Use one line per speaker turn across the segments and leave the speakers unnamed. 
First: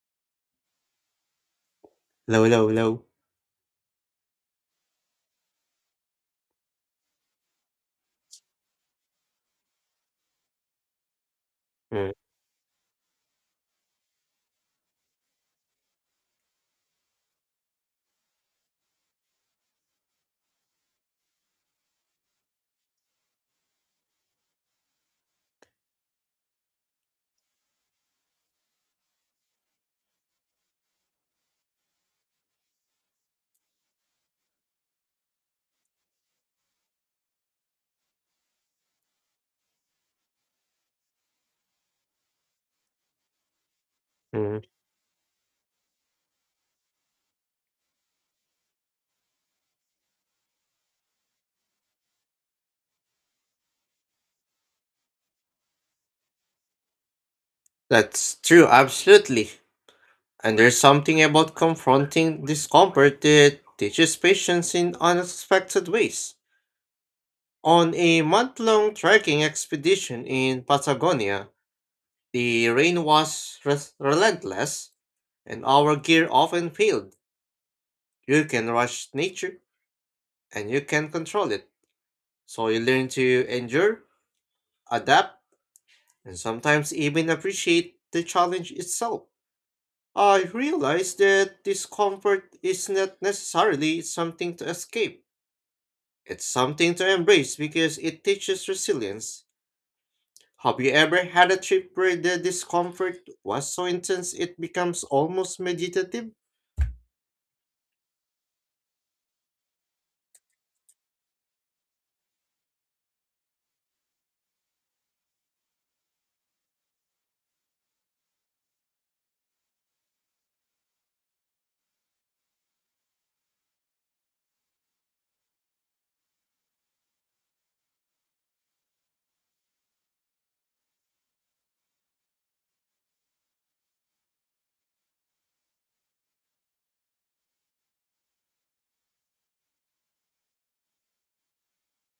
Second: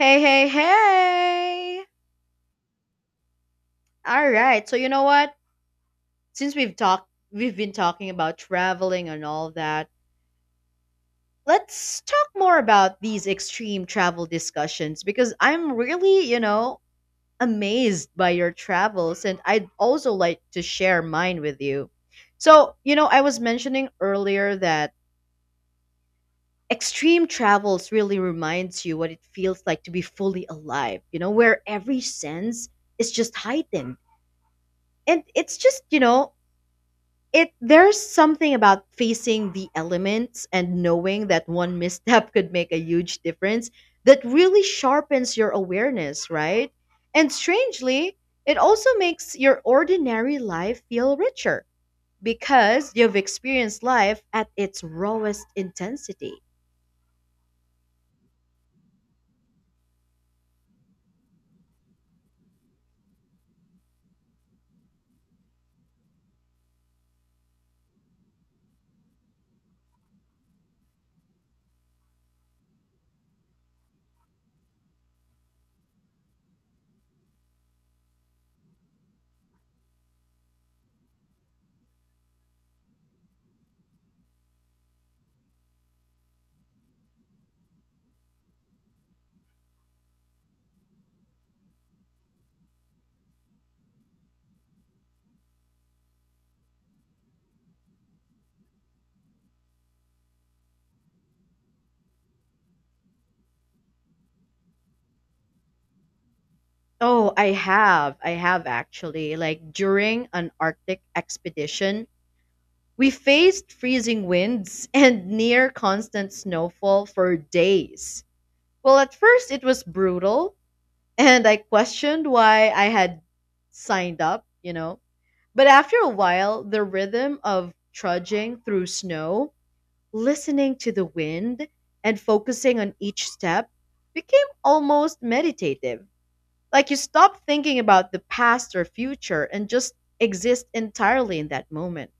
Hey, hey, hey!
Low, low, low.
All right. So you know what? Since we've talked, we've been talking about traveling and all that. Let's talk more about these extreme travel discussions because I'm really, amazed by your travels, and I'd also like to share mine with you. So you know, I was mentioning earlier that extreme travels really reminds you what it feels like to be fully alive. You know, where every sense is just heightened and it's just you know it there's something about facing the elements and knowing that one misstep could make a huge difference that really
Mm-hmm.
sharpens your awareness, right? And strangely, it also makes your ordinary life feel richer because you've experienced life at its rawest intensity.
That's true, absolutely. And there's something about confronting discomfort that teaches patience in unexpected ways. On a month long trekking expedition in Patagonia, the rain was relentless and our gear often failed. You can rush nature and you can control it. So you learn to endure, adapt, and sometimes even appreciate the challenge itself. I realize that discomfort is not necessarily something to escape. It's something to embrace because it teaches resilience. Have you ever had a trip where the discomfort was so intense it becomes almost meditative?
Oh, I have. I have actually. Like during an Arctic expedition, we faced freezing winds and near constant snowfall for days. Well, at first it was brutal, and I questioned why I had signed up, But after a while, the rhythm of trudging through snow, listening to the wind, and focusing on each step became almost meditative. Like you stop thinking about the past or future and just exist entirely in that moment.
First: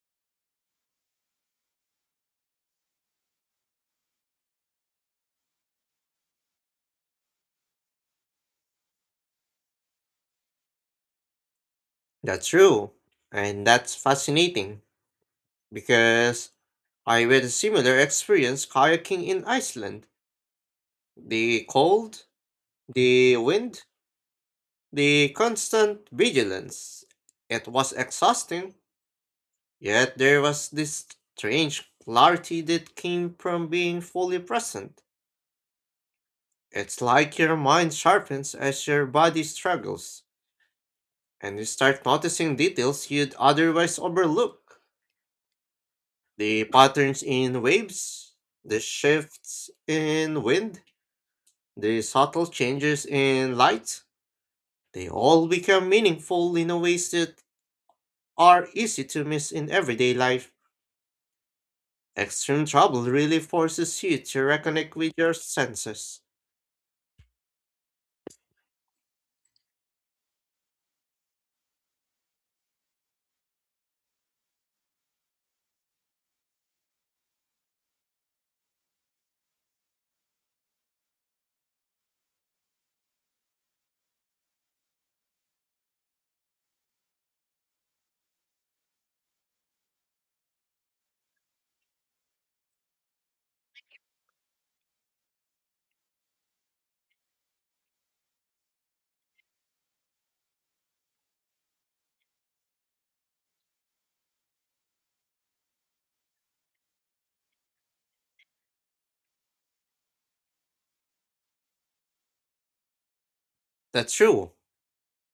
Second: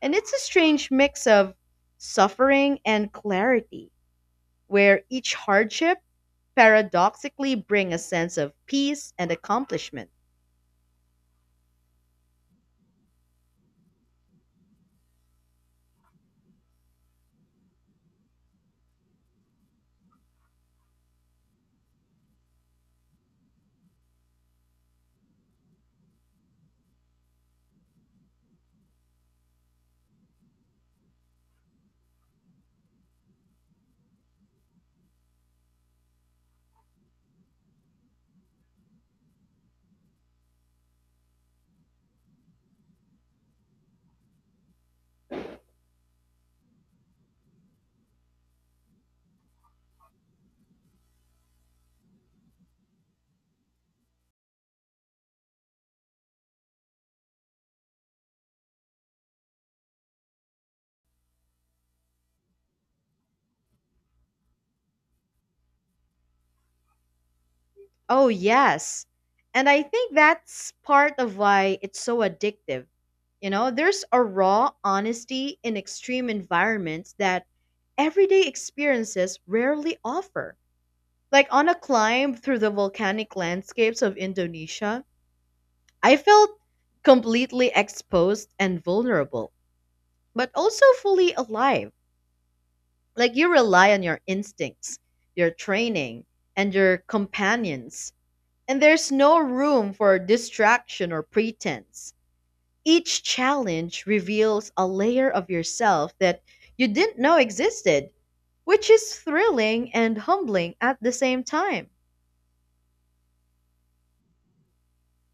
And it's a strange mix of suffering and clarity, where each hardship paradoxically bring a sense of peace and accomplishment.
That's true. And that's fascinating because I had a similar experience kayaking in Iceland. The cold, the wind, the constant vigilance. It was exhausting, yet there was this strange clarity that came from being fully present. It's like your mind sharpens as your body struggles, and you start noticing details you'd otherwise overlook. The patterns in waves, the shifts in wind, the subtle changes in light, they all become meaningful in a ways that are easy to miss in everyday life. Extreme trouble really forces you to reconnect with your senses.
Oh, yes. And I think that's part of why it's so addictive. You know, there's a raw honesty in extreme environments that everyday experiences rarely offer. Like on a climb through the volcanic landscapes of Indonesia, I felt completely exposed and vulnerable, but also fully alive. Like you rely on your instincts, your training, and your companions, and there's no room for distraction or pretense. Each challenge reveals a layer of yourself that you didn't know existed, which is thrilling and humbling at the same time.
That's true,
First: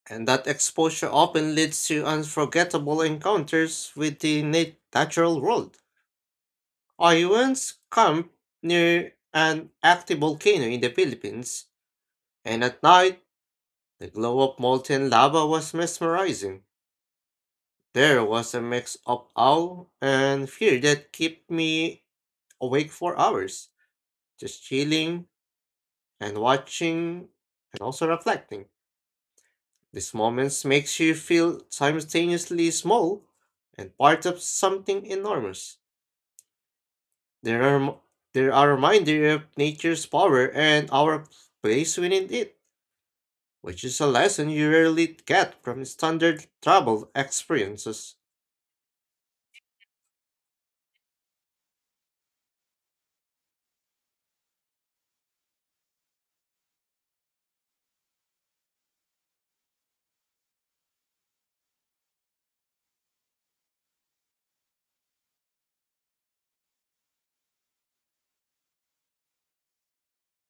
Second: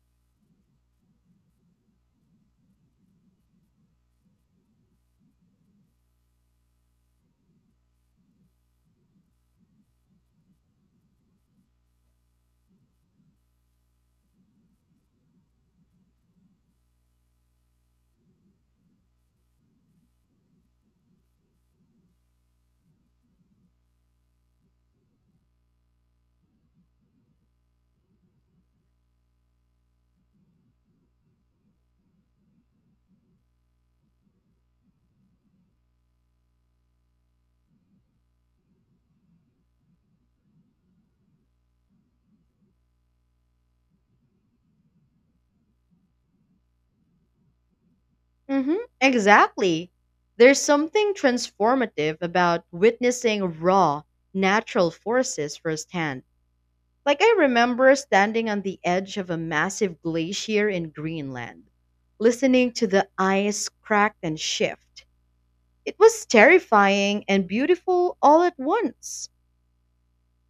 and that exposure often leads to unforgettable encounters with the natural world. I once camped near an active volcano in the Philippines, and at night, the glow of molten lava was mesmerizing. There was a mix of awe and fear that kept me awake for hours, just chilling and watching and also reflecting. These moments makes you feel simultaneously small and part of something enormous. There are rem- they are a reminder of nature's power and our place within it, which is a lesson you rarely get from standard travel experiences.
Hmm, exactly. There's something transformative about witnessing raw, natural forces firsthand. Like, I remember standing on the edge of a massive glacier in Greenland, listening to the ice crack and shift. It was terrifying and beautiful all at once.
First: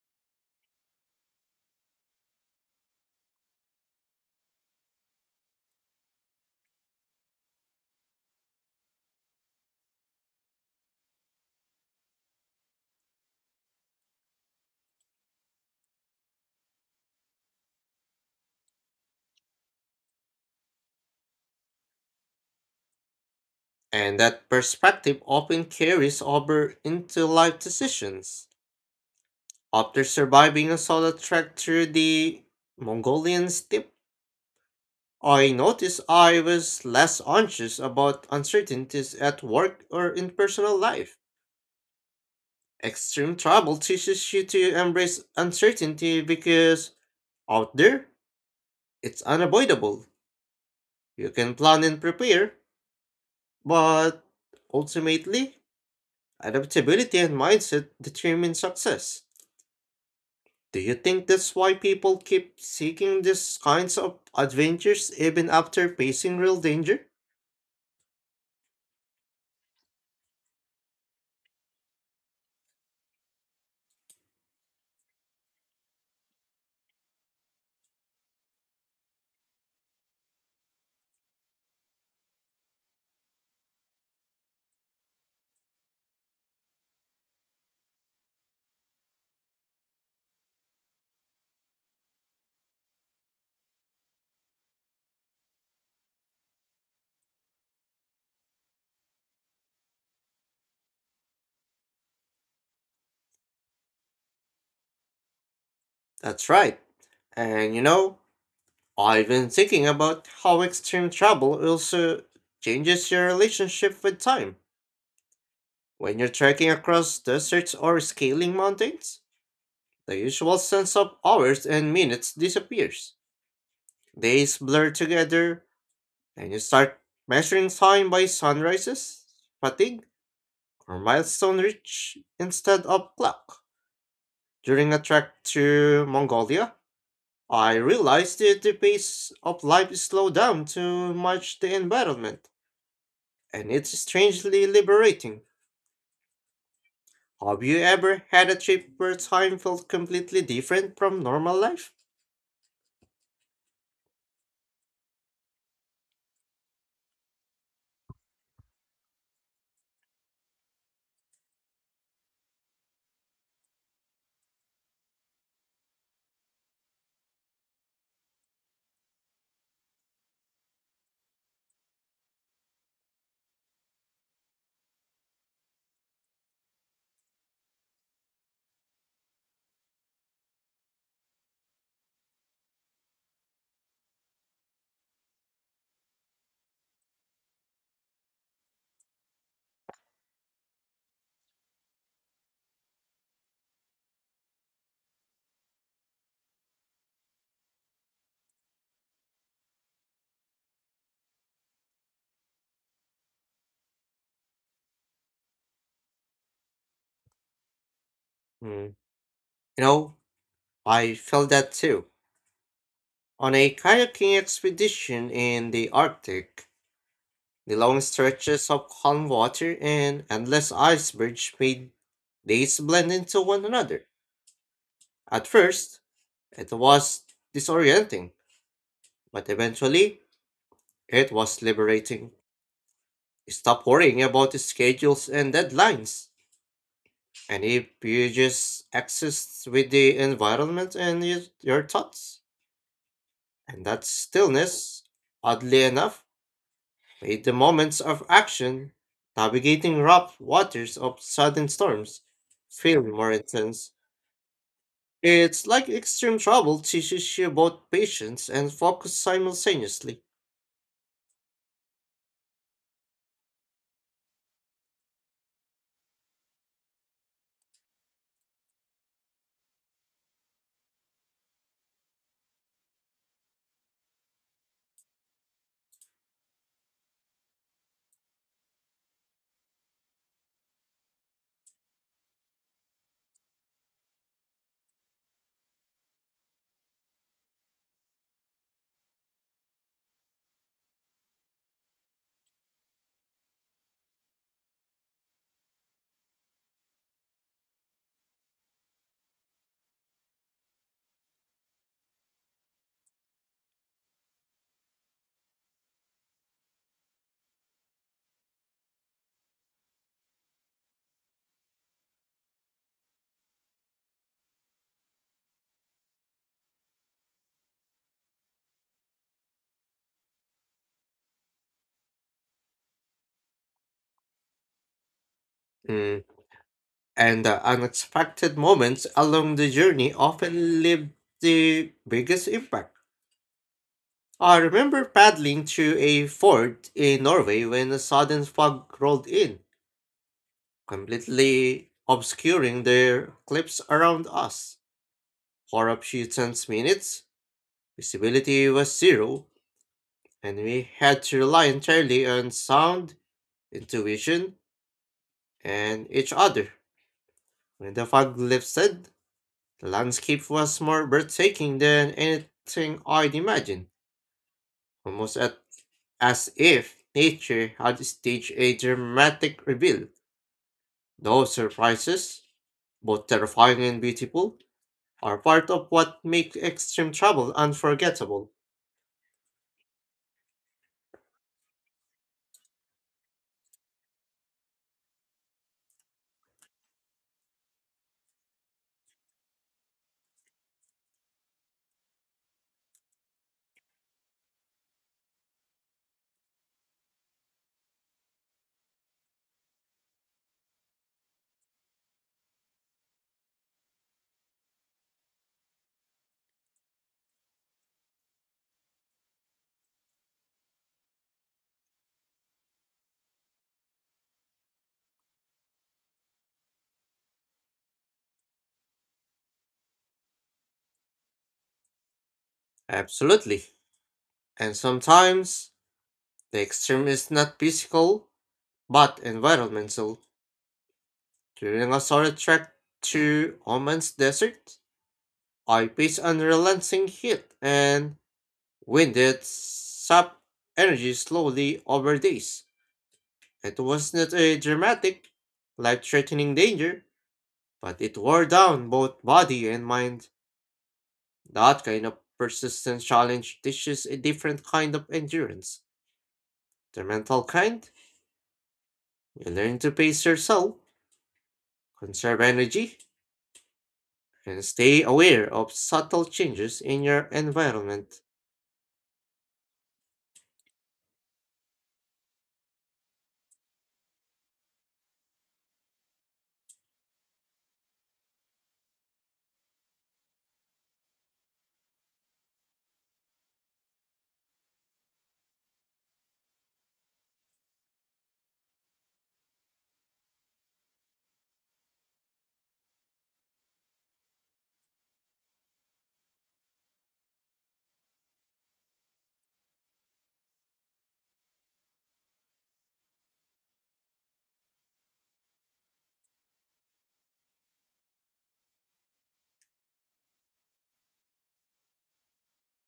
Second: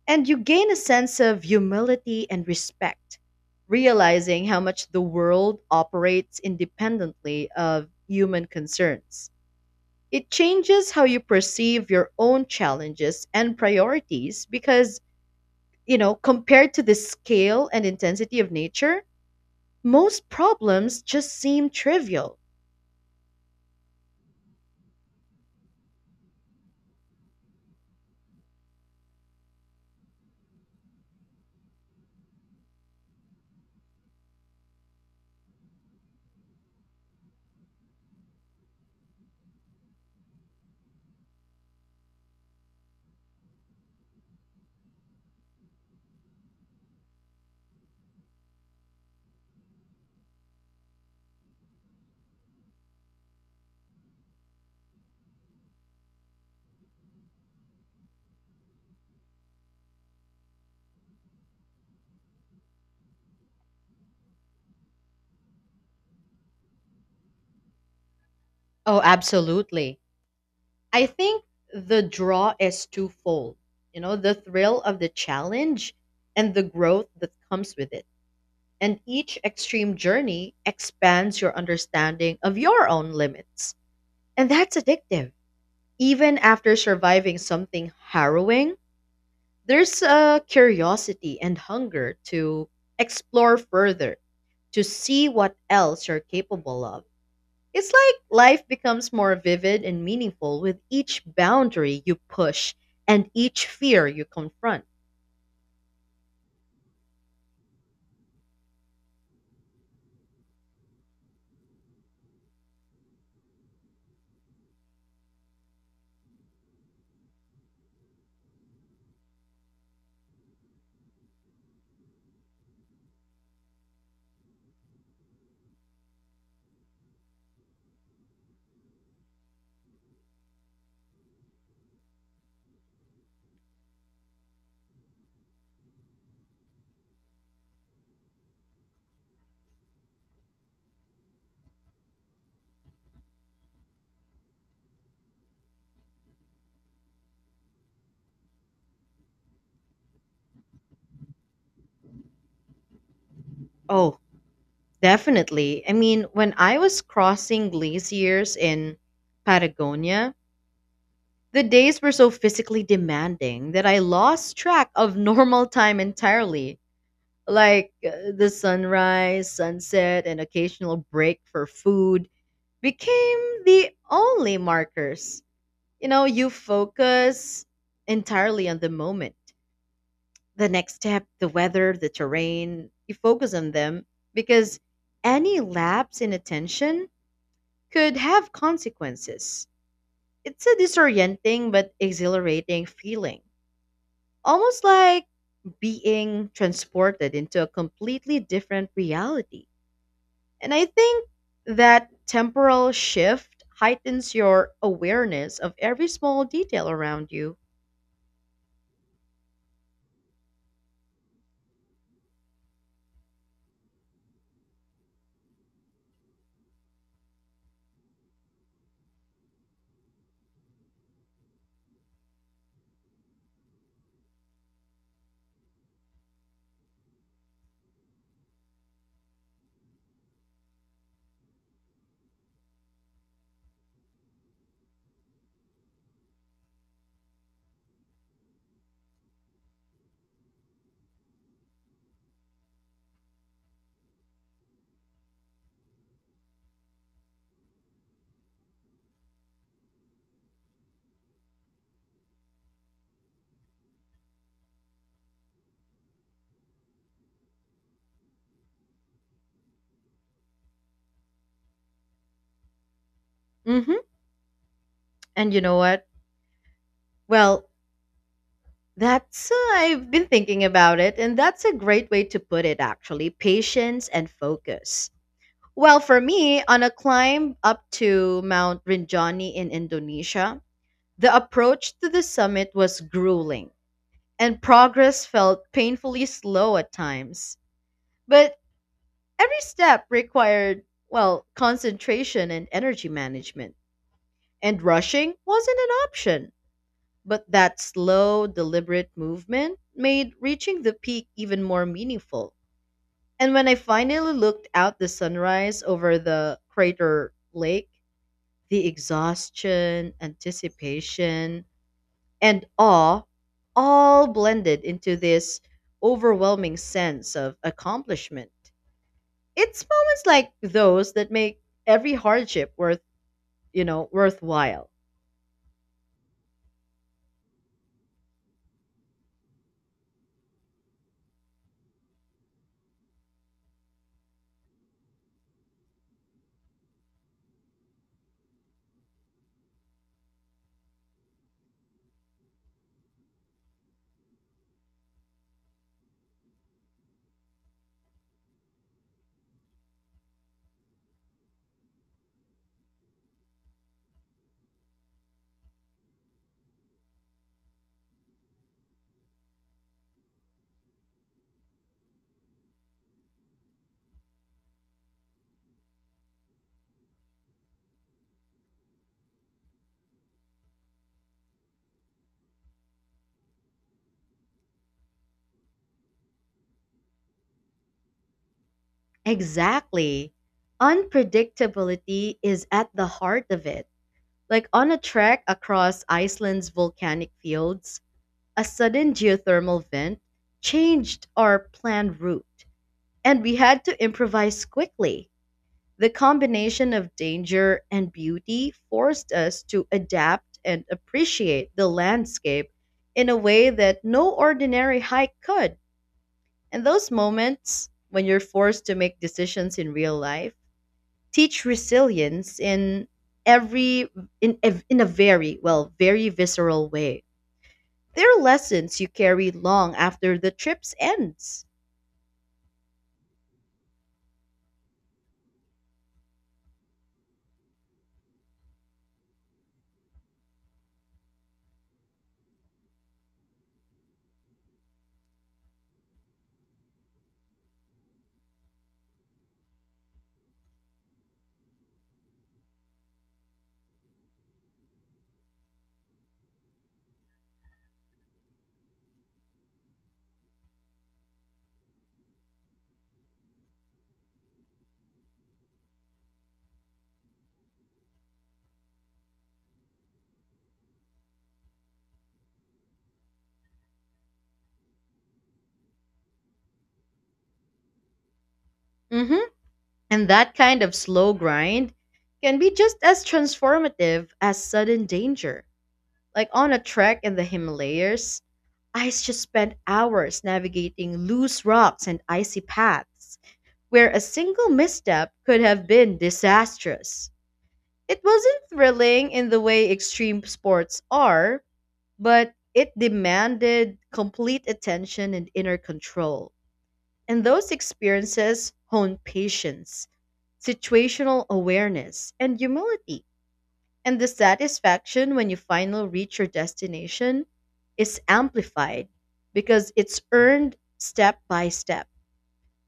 And you gain a sense of humility and respect, realizing how much the world operates independently of human concerns. It changes how you perceive your own challenges and priorities because, you know, compared to the scale and intensity of nature, most problems just seem trivial.
And that perspective often carries over into life decisions. After surviving a solo trek through the Mongolian steppe, I noticed I was less anxious about uncertainties at work or in personal life. Extreme travel teaches you to embrace uncertainty because out there, it's unavoidable. You can plan and prepare, but ultimately, adaptability and mindset determine success. Do you think that's why people keep seeking these kinds of adventures even after facing real danger?
Oh, absolutely. I think the draw is twofold. You know, the thrill of the challenge and the growth that comes with it. And each extreme journey expands your understanding of your own limits. And that's addictive. Even after surviving something harrowing, there's a curiosity and hunger to explore further, to see what else you're capable of. It's like life becomes more vivid and meaningful with each boundary you push and each fear you confront.
That's right. And you know, I've been thinking about how extreme travel also changes your relationship with time. When you're trekking across deserts or scaling mountains, the usual sense of hours and minutes disappears. Days blur together, and you start measuring time by sunrises, fatigue, or milestone reach instead of clock. During a trek to Mongolia, I realized that the pace of life slowed down to match the environment, and it's strangely liberating. Have you ever had a trip where time felt completely different from normal life?
Oh, definitely. I mean, when I was crossing glaciers in Patagonia, the days were so physically demanding that I lost track of normal time entirely. Like the sunrise, sunset, and occasional break for food became the only markers. You know, you focus entirely on the moment, the next step, the weather, the terrain. You focus on them because any lapse in attention could have consequences. It's a disorienting but exhilarating feeling, almost like being transported into a completely different reality. And I think that temporal shift heightens your awareness of every small detail around you.
Hmm. You know, I felt that too. On a kayaking expedition in the Arctic, the long stretches of calm water and endless icebergs made days blend into one another. At first, it was disorienting, but eventually, it was liberating. Stop worrying about the schedules and deadlines, and if you just exist with the environment and your thoughts, and that stillness, oddly enough, made the moments of action, navigating rough waters of sudden storms, feel more intense. It's like extreme travel teaches you both patience and focus simultaneously.
Hmm. And you know what? Well, that's I've been thinking about it, and that's a great way to put it, actually. Patience and focus. Well, for me, on a climb up to Mount Rinjani in Indonesia, the approach to the summit was grueling, and progress felt painfully slow at times. But every step required, well, concentration and energy management, and rushing wasn't an option. But that slow, deliberate movement made reaching the peak even more meaningful. And when I finally looked out the sunrise over the crater lake, the exhaustion, anticipation, and awe all blended into this overwhelming sense of accomplishment. It's moments like those that make every hardship worthwhile.
Mm. And the unexpected moments along the journey often leave the biggest impact. I remember paddling through a fort in Norway when a sudden fog rolled in, completely obscuring the cliffs around us. For a few tense minutes, visibility was zero, and we had to rely entirely on sound, intuition, and each other. When the fog lifted, the landscape was more breathtaking than anything I'd imagined, almost at- as if nature had staged a dramatic reveal. Those surprises, both terrifying and beautiful, are part of what make extreme travel unforgettable.
Exactly. Unpredictability is at the heart of it. Like on a trek across Iceland's volcanic fields, a sudden geothermal vent changed our planned route, and we had to improvise quickly. The combination of danger and beauty forced us to adapt and appreciate the landscape in a way that no ordinary hike could. And those moments when you're forced to make decisions in real life, teach resilience in every in a very visceral way. They're lessons you carry long after the trip ends.
Absolutely. And sometimes the extreme is not physical but environmental. During a solid trek to Oman's desert, I faced unrelenting heat and winded sap energy slowly over days. It was not a dramatic, life threatening danger, but it wore down both body and mind. That kind of persistent challenge teaches a different kind of endurance. The mental kind, you learn to pace yourself, conserve energy, and stay aware of subtle changes in your environment.
Hmm, and that kind of slow grind can be just as transformative as sudden danger. Like on a trek in the Himalayas, I just spent hours navigating loose rocks and icy paths where a single misstep could have been disastrous. It wasn't thrilling in the way extreme sports are, but it demanded complete attention and inner control. And those experiences hone patience, situational awareness, and humility. And the satisfaction when you finally reach your destination is amplified because it's earned step by step,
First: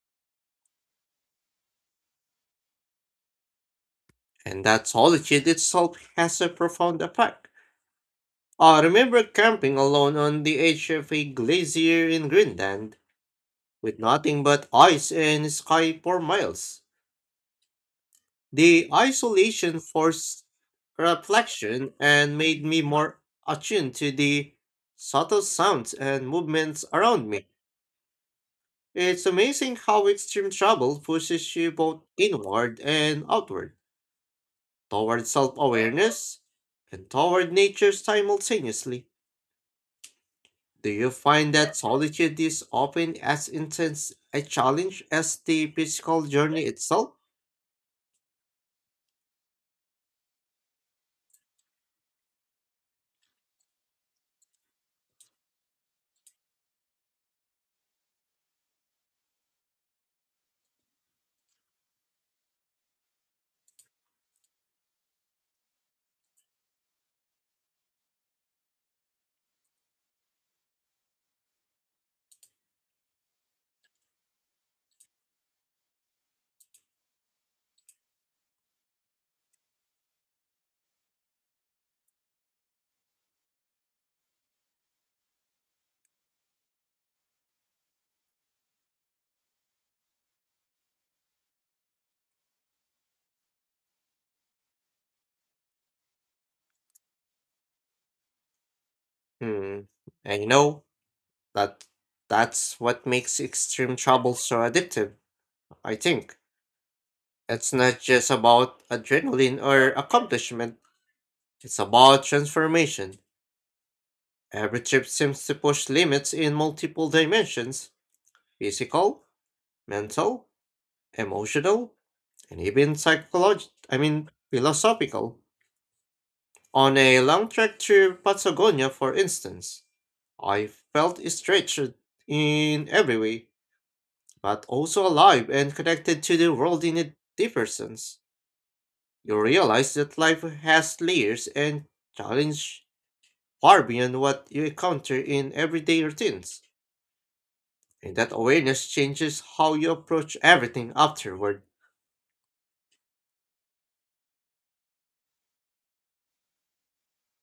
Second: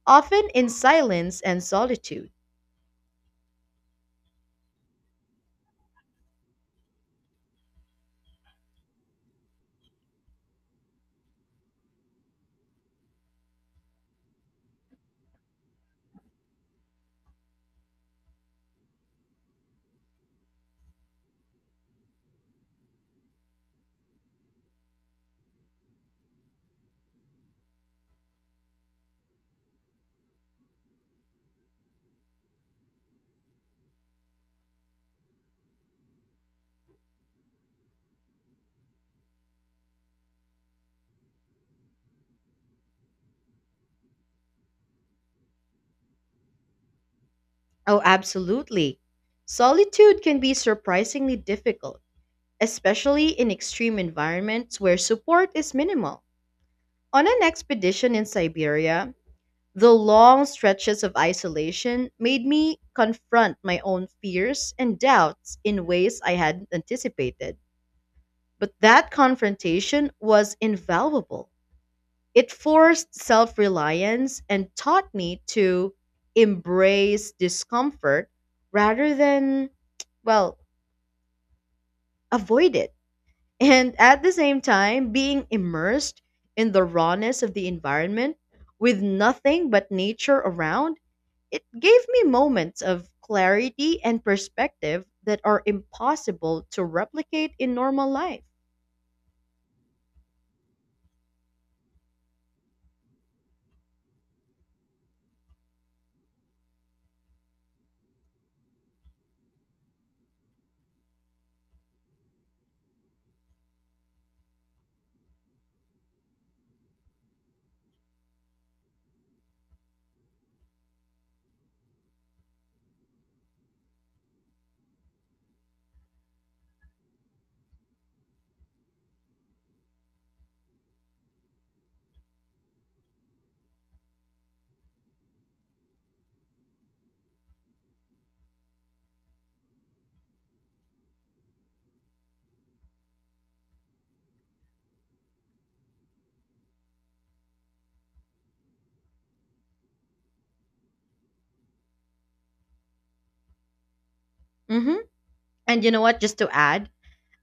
often in silence and solitude.
And that solitude itself has a profound effect. I remember camping alone on the edge of a glacier in Greenland, with nothing but ice and sky for miles. The isolation forced reflection and made me more attuned to the subtle sounds and movements around me. It's amazing how extreme travel pushes you both inward and outward, toward self awareness and toward nature simultaneously. Do you find that solitude is often as intense a challenge as the physical journey itself?
Oh, absolutely. Solitude can be surprisingly difficult, especially in extreme environments where support is minimal. On an expedition in Siberia, the long stretches of isolation made me confront my own fears and doubts in ways I hadn't anticipated. But that confrontation was invaluable. It forced self reliance and taught me to embrace discomfort rather than, well, avoid it. And at the same time, being immersed in the rawness of the environment with nothing but nature around, it gave me moments of clarity and perspective that are impossible to replicate in normal life.
Hmm, I know. That that's what makes extreme travel so addictive, I think. It's not just about adrenaline or accomplishment, it's about transformation. Every trip seems to push limits in multiple dimensions: physical, mental, emotional, and even psychological I mean philosophical. On a long trek through Patagonia, for instance, I felt stretched in every way but also alive and connected to the world in a deeper sense. You realize that life has layers and challenge far beyond what you encounter in everyday routines. And that awareness changes how you approach everything afterward.
Hmm, and you know what? Just to add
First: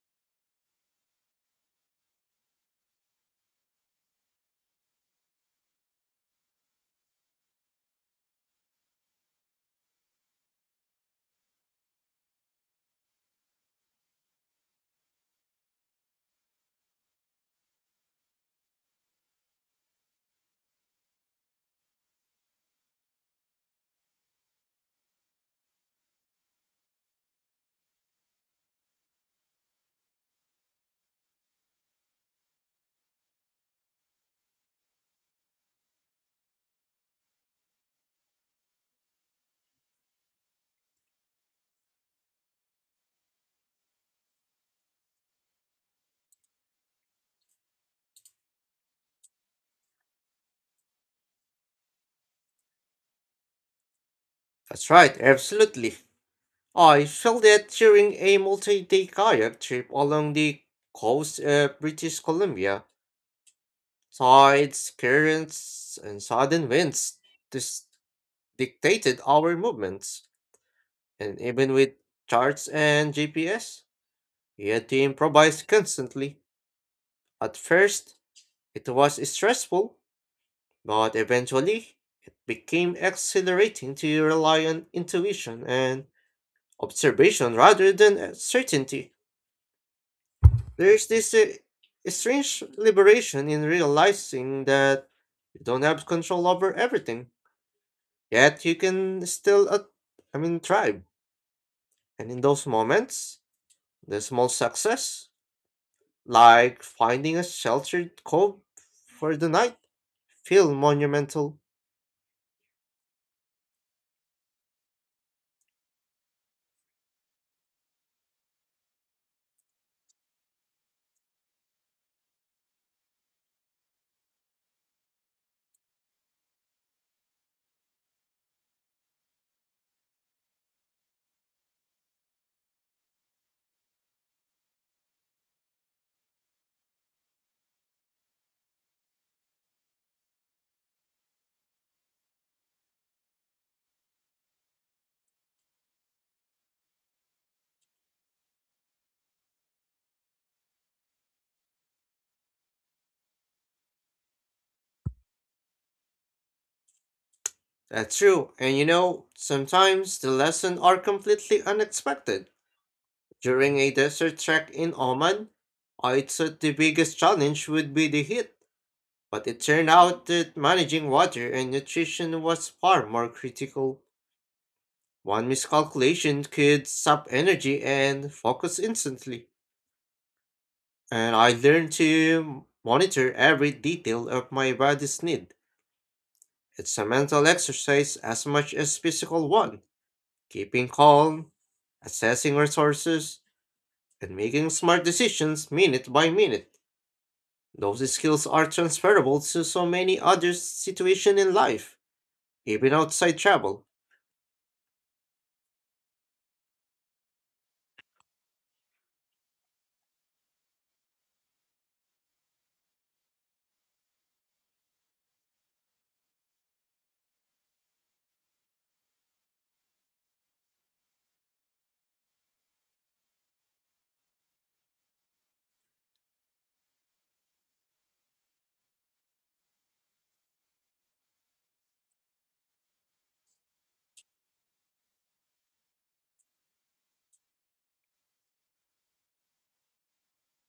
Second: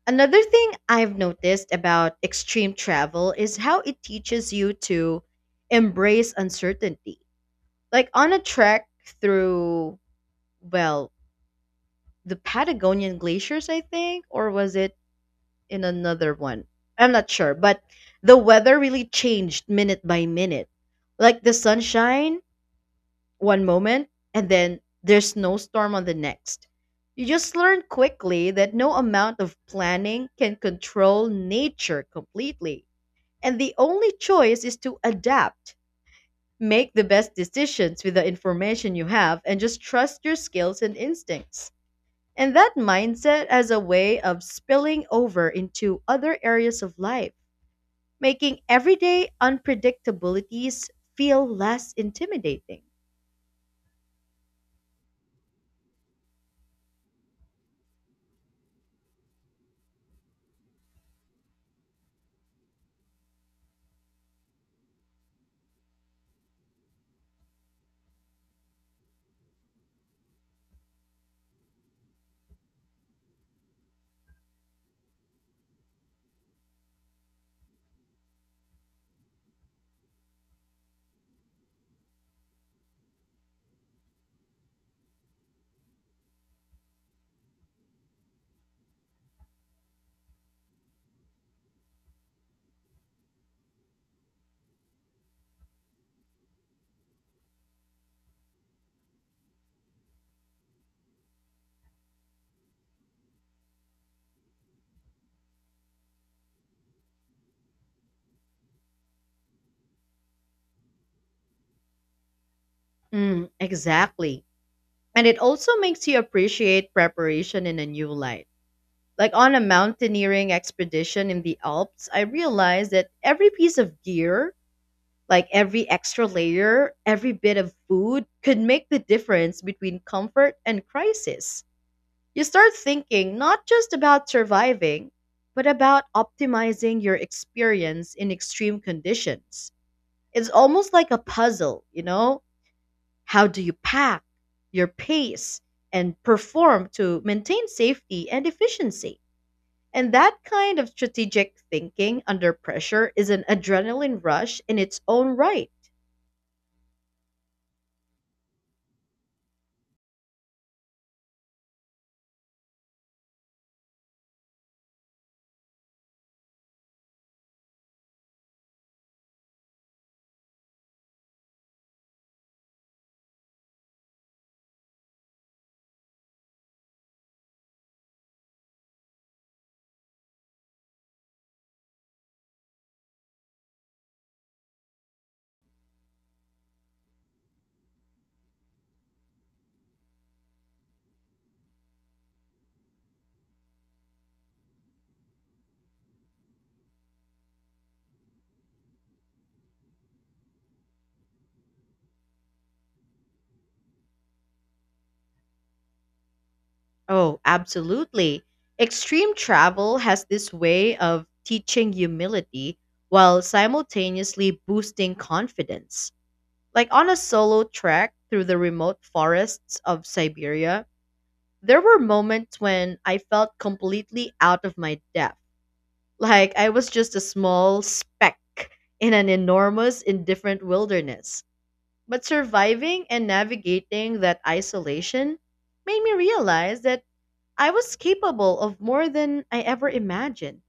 another thing I've noticed about extreme travel is how it teaches you to embrace uncertainty. Like on a trek through, well, the Patagonian glaciers, I think, or was it in another one? I'm not sure, but the weather really changed minute by minute. Like the sunshine one moment and then there's snowstorm on the next. You just learn quickly that no amount of planning can control nature completely. And the only choice is to adapt, make the best decisions with the information you have, and just trust your skills and instincts. And that mindset has a way of spilling over into other areas of life, making everyday unpredictabilities feel less intimidating.
That's right, absolutely. I felt that during a multi-day kayak trip along the coast of British Columbia. Tides, currents, and sudden winds dis- dictated our movements, and even with charts and GPS, he had to improvise constantly. At first, it was stressful, but eventually, it became exhilarating to rely on intuition and observation rather than certainty. There's this strange liberation in realizing that you don't have control over everything, yet you can still, thrive. And in those moments, the small success, like finding a sheltered cove for the night, feel monumental.
Mm, exactly. And it also makes you appreciate preparation in a new light. Like on a mountaineering expedition in the Alps, I realized that every piece of gear, like every extra layer, every bit of food, could make the difference between comfort and crisis. You start thinking not just about surviving, but about optimizing your experience in extreme conditions. It's almost like a puzzle, you know? How do you pack, your pace, and perform to maintain safety and efficiency? And that kind of strategic thinking under pressure is an adrenaline rush in its own right.
That's true, and you know, sometimes the lessons are completely unexpected. During a desert trek in Oman, I thought the biggest challenge would be the heat, but it turned out that managing water and nutrition was far more critical. One miscalculation could sap energy and focus instantly, and I learned to monitor every detail of my body's need. It's a mental exercise as much as physical one. Keeping calm, assessing resources, and making smart decisions minute by minute. Those skills are transferable to so many other situations in life, even outside travel.
Oh, absolutely. Extreme travel has this way of teaching humility while simultaneously boosting confidence. Like on a solo trek through the remote forests of Siberia, there were moments when I felt completely out of my depth. Like I was just a small speck in an enormous, indifferent wilderness. But surviving and navigating that isolation made me realize that I was capable of more than I ever imagined.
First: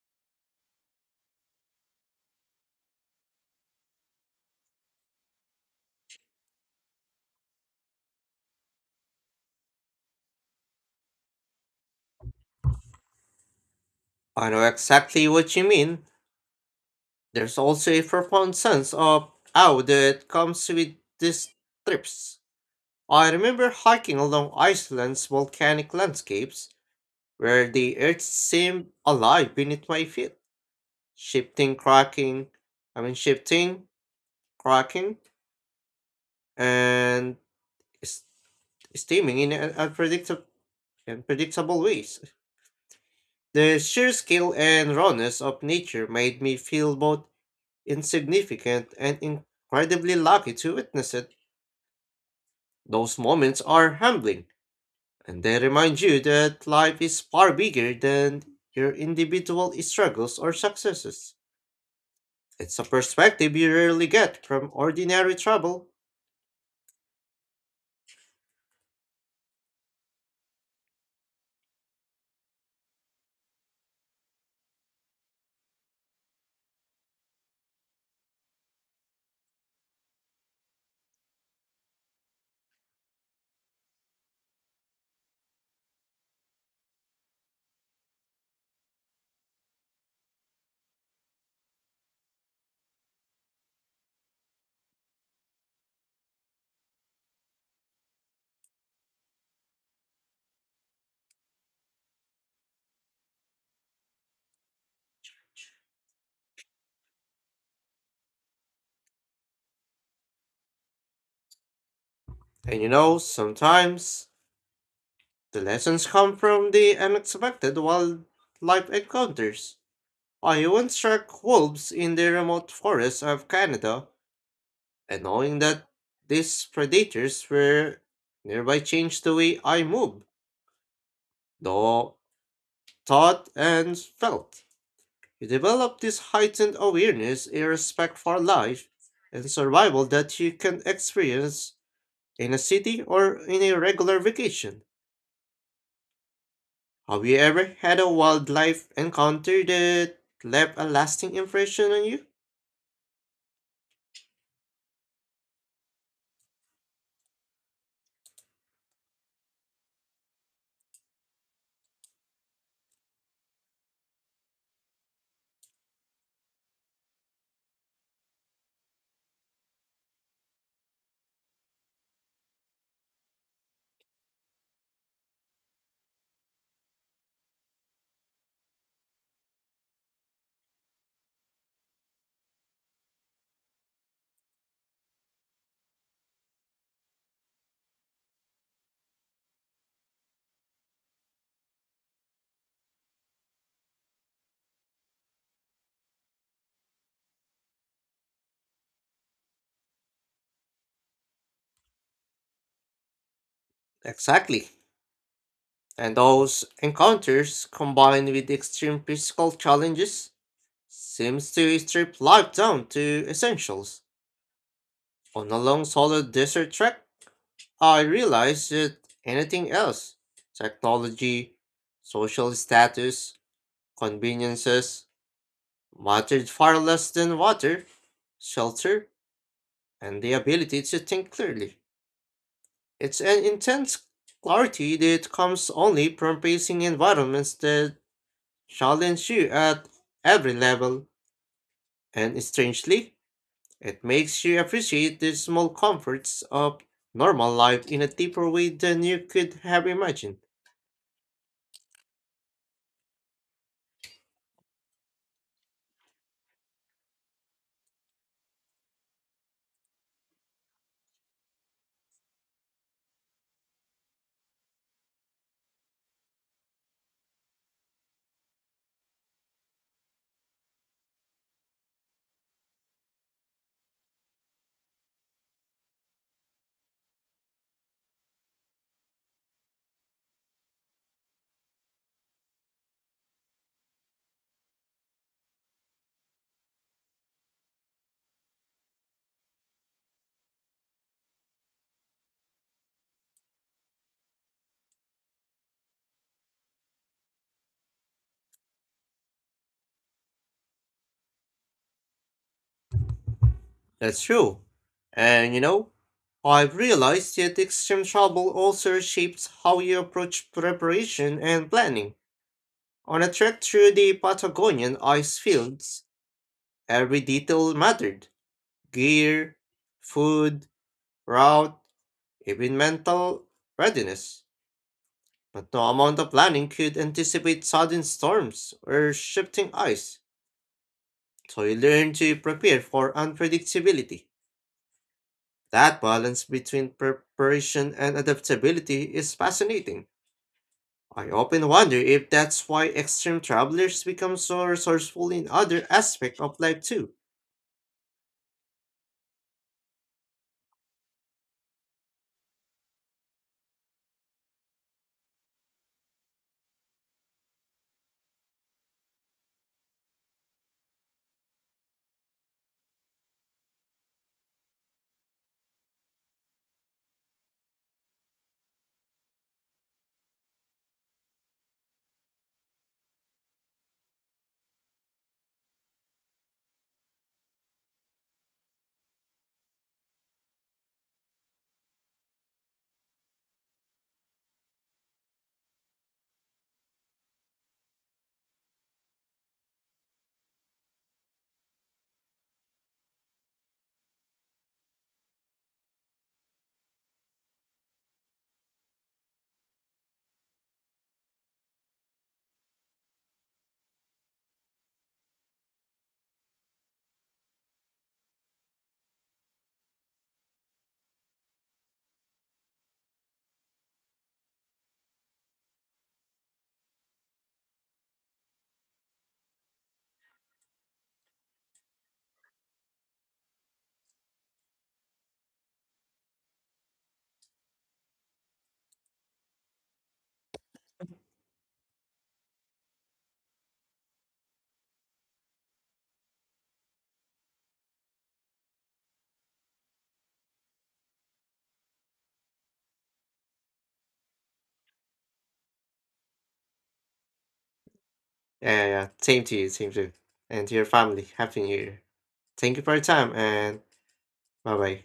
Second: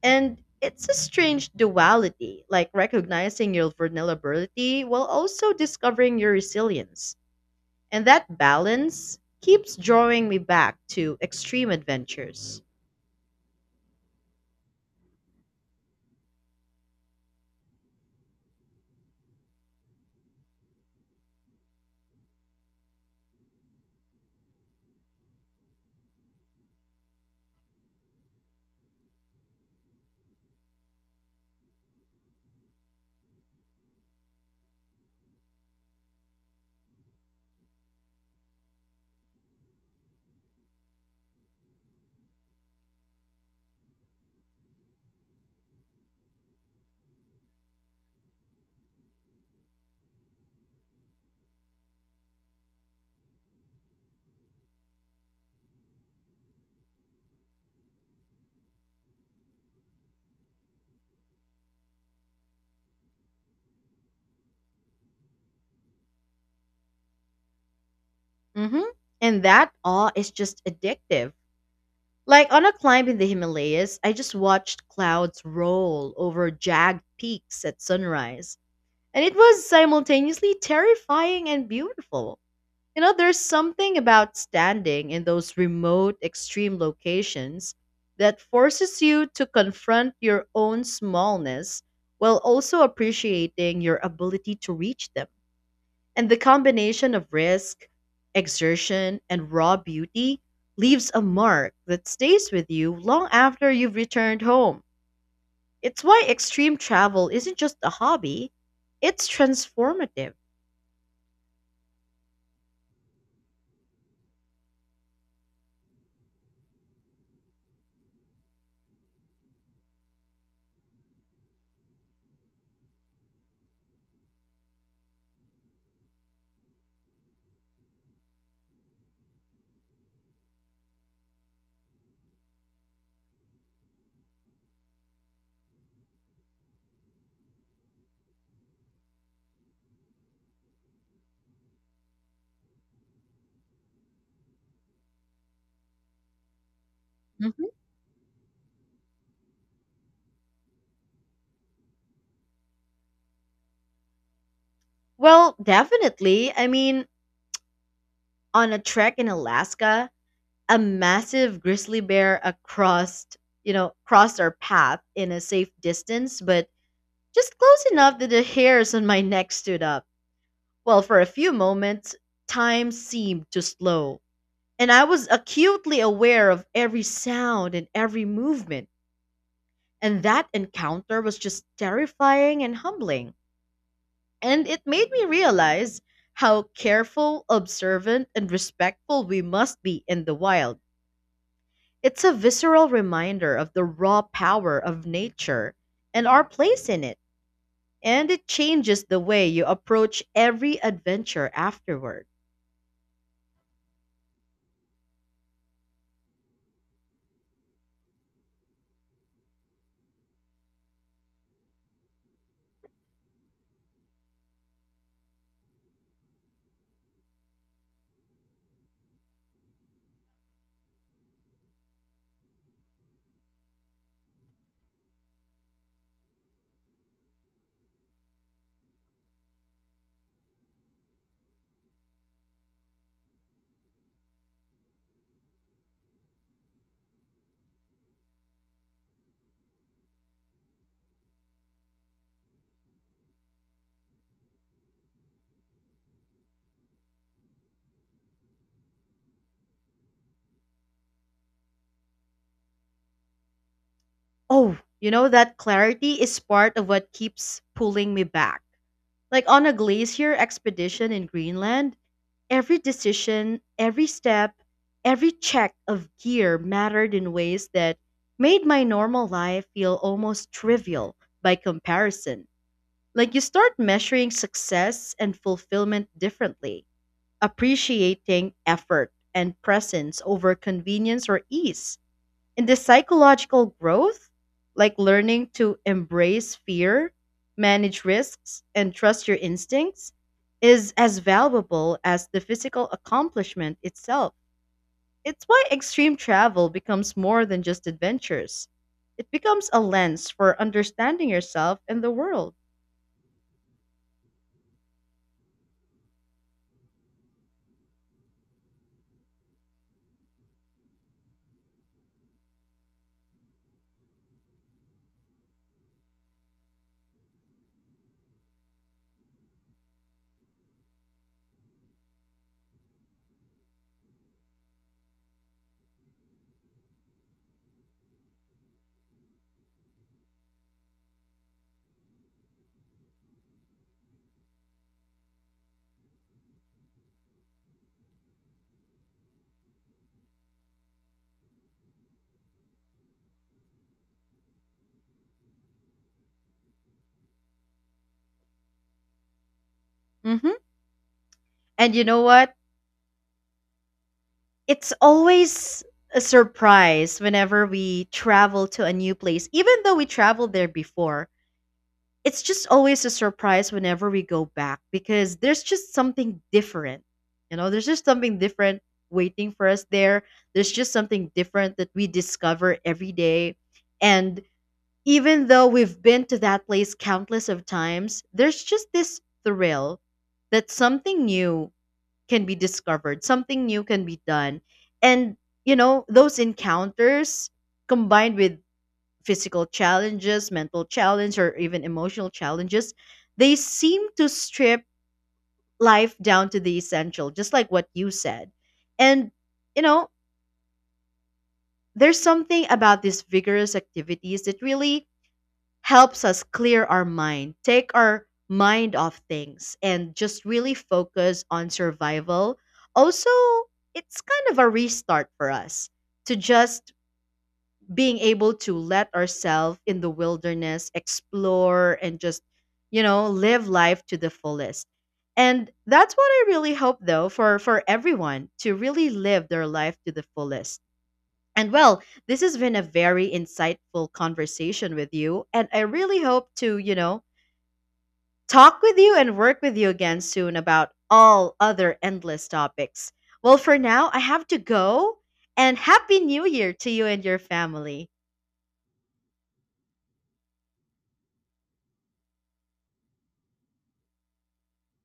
And it's a strange duality, like recognizing your vulnerability while also discovering your resilience. And that balance keeps drawing me back to extreme adventures.
I know exactly what you mean. There's also a profound sense of awe that comes with these trips. I remember hiking along Iceland's volcanic landscapes, where the earth seemed alive beneath my feet, shifting, cracking, shifting, cracking, and s- steaming in unpredictable, unpredictable ways. The sheer scale and rawness of nature made me feel both insignificant and incredibly lucky to witness it. Those moments are humbling, and they remind you that life is far bigger than your individual struggles or successes. It's a perspective you rarely get from ordinary travel.
Hmm. And that awe is just addictive. Like on a climb in the Himalayas, I just watched clouds roll over jagged peaks at sunrise. And it was simultaneously terrifying and beautiful. You know, there's something about standing in those remote, extreme locations that forces you to confront your own smallness while also appreciating your ability to reach them. And the combination of risk, exertion, and raw beauty leaves a mark that stays with you long after you've returned home. It's why extreme travel isn't just a hobby, it's transformative.
And you know, sometimes the lessons come from the unexpected wildlife encounters. I once tracked wolves in the remote forests of Canada, and knowing that these predators were nearby changed the way I moved, though thought and felt. You develop this heightened awareness, a respect for life, and survival that you can experience in a city or in a regular vacation. Have you
Mhm.
ever had a wildlife encounter that left a lasting impression on you?
Well, definitely. I mean, on a trek in Alaska, a massive grizzly bear across, crossed our path in a safe distance, but just close enough that the hairs on my neck stood up. Well, for a few moments, time seemed to slow, and I was acutely aware of every sound and every movement. And that encounter was just terrifying and humbling. And it made me realize how careful, observant, and respectful we must be in the wild. It's a visceral reminder of the raw power of nature and our place in it. And it changes the way you approach every adventure afterward.
Exactly. And those encounters, combined with extreme physical challenges, seems to strip life down to essentials. On a long solo desert trek, I realized that anything else, technology, social status, conveniences, mattered far less than water, shelter, and the ability to think clearly. It's an intense clarity that comes only from facing environments that challenge you at every level, and strangely, it makes you appreciate the small comforts of normal life in a deeper way than you could have imagined.
Oh, you know, that clarity is part of what keeps pulling me back. Like on a glacier expedition in Greenland, every decision, every step, every check of gear mattered in ways that made my normal life feel almost trivial by comparison. Like you start measuring success and fulfillment differently, appreciating effort and presence over convenience or ease. And the psychological growth, like learning to embrace fear, manage risks, and trust your instincts, is as valuable as the physical accomplishment itself. It's why extreme travel becomes more than just adventures. It becomes a lens for understanding yourself and the world.
That's true. And you know, I've realized that extreme travel also shapes how you approach preparation and planning. On a trek through the Patagonian ice fields, every detail mattered: gear, food, route, even mental readiness. But no amount of planning could anticipate sudden storms or shifting ice, so you learn to prepare for unpredictability. That balance between preparation and adaptability is fascinating. I often wonder if that's why extreme travelers become so resourceful in other aspects of life too.
Hmm. And you know what? It's always a surprise whenever we travel to a new place even though we traveled there before. It's just always a surprise whenever we go back because there's just something different. You know, there's just something different waiting for us there. There's just something different that we discover every day. And even though we've been to that place countless of times, there's just this thrill that something new can be discovered, something new can be done. And, you know, those encounters combined with physical challenges, mental challenge, or even emotional challenges, they seem to strip life down to the essential, just like what you said. And, you know, there's something about these vigorous activities that really helps us clear our mind, take our mind off things, and just really focus on survival. Also, it's kind of a restart for us to just being able to let ourselves in the wilderness, explore, and just, you know, live life to the fullest. And that's what I really hope though for everyone to really live their life to the fullest. And well, this has been a very insightful conversation with you. And I really hope to, you know, talk with you and work with you again soon about all other endless topics. Well, for now, I have to go. And Happy New Year to you and your family.
Yeah, yeah, yeah, same to you. And to your family. Happy New Year. Thank you for your time and bye bye.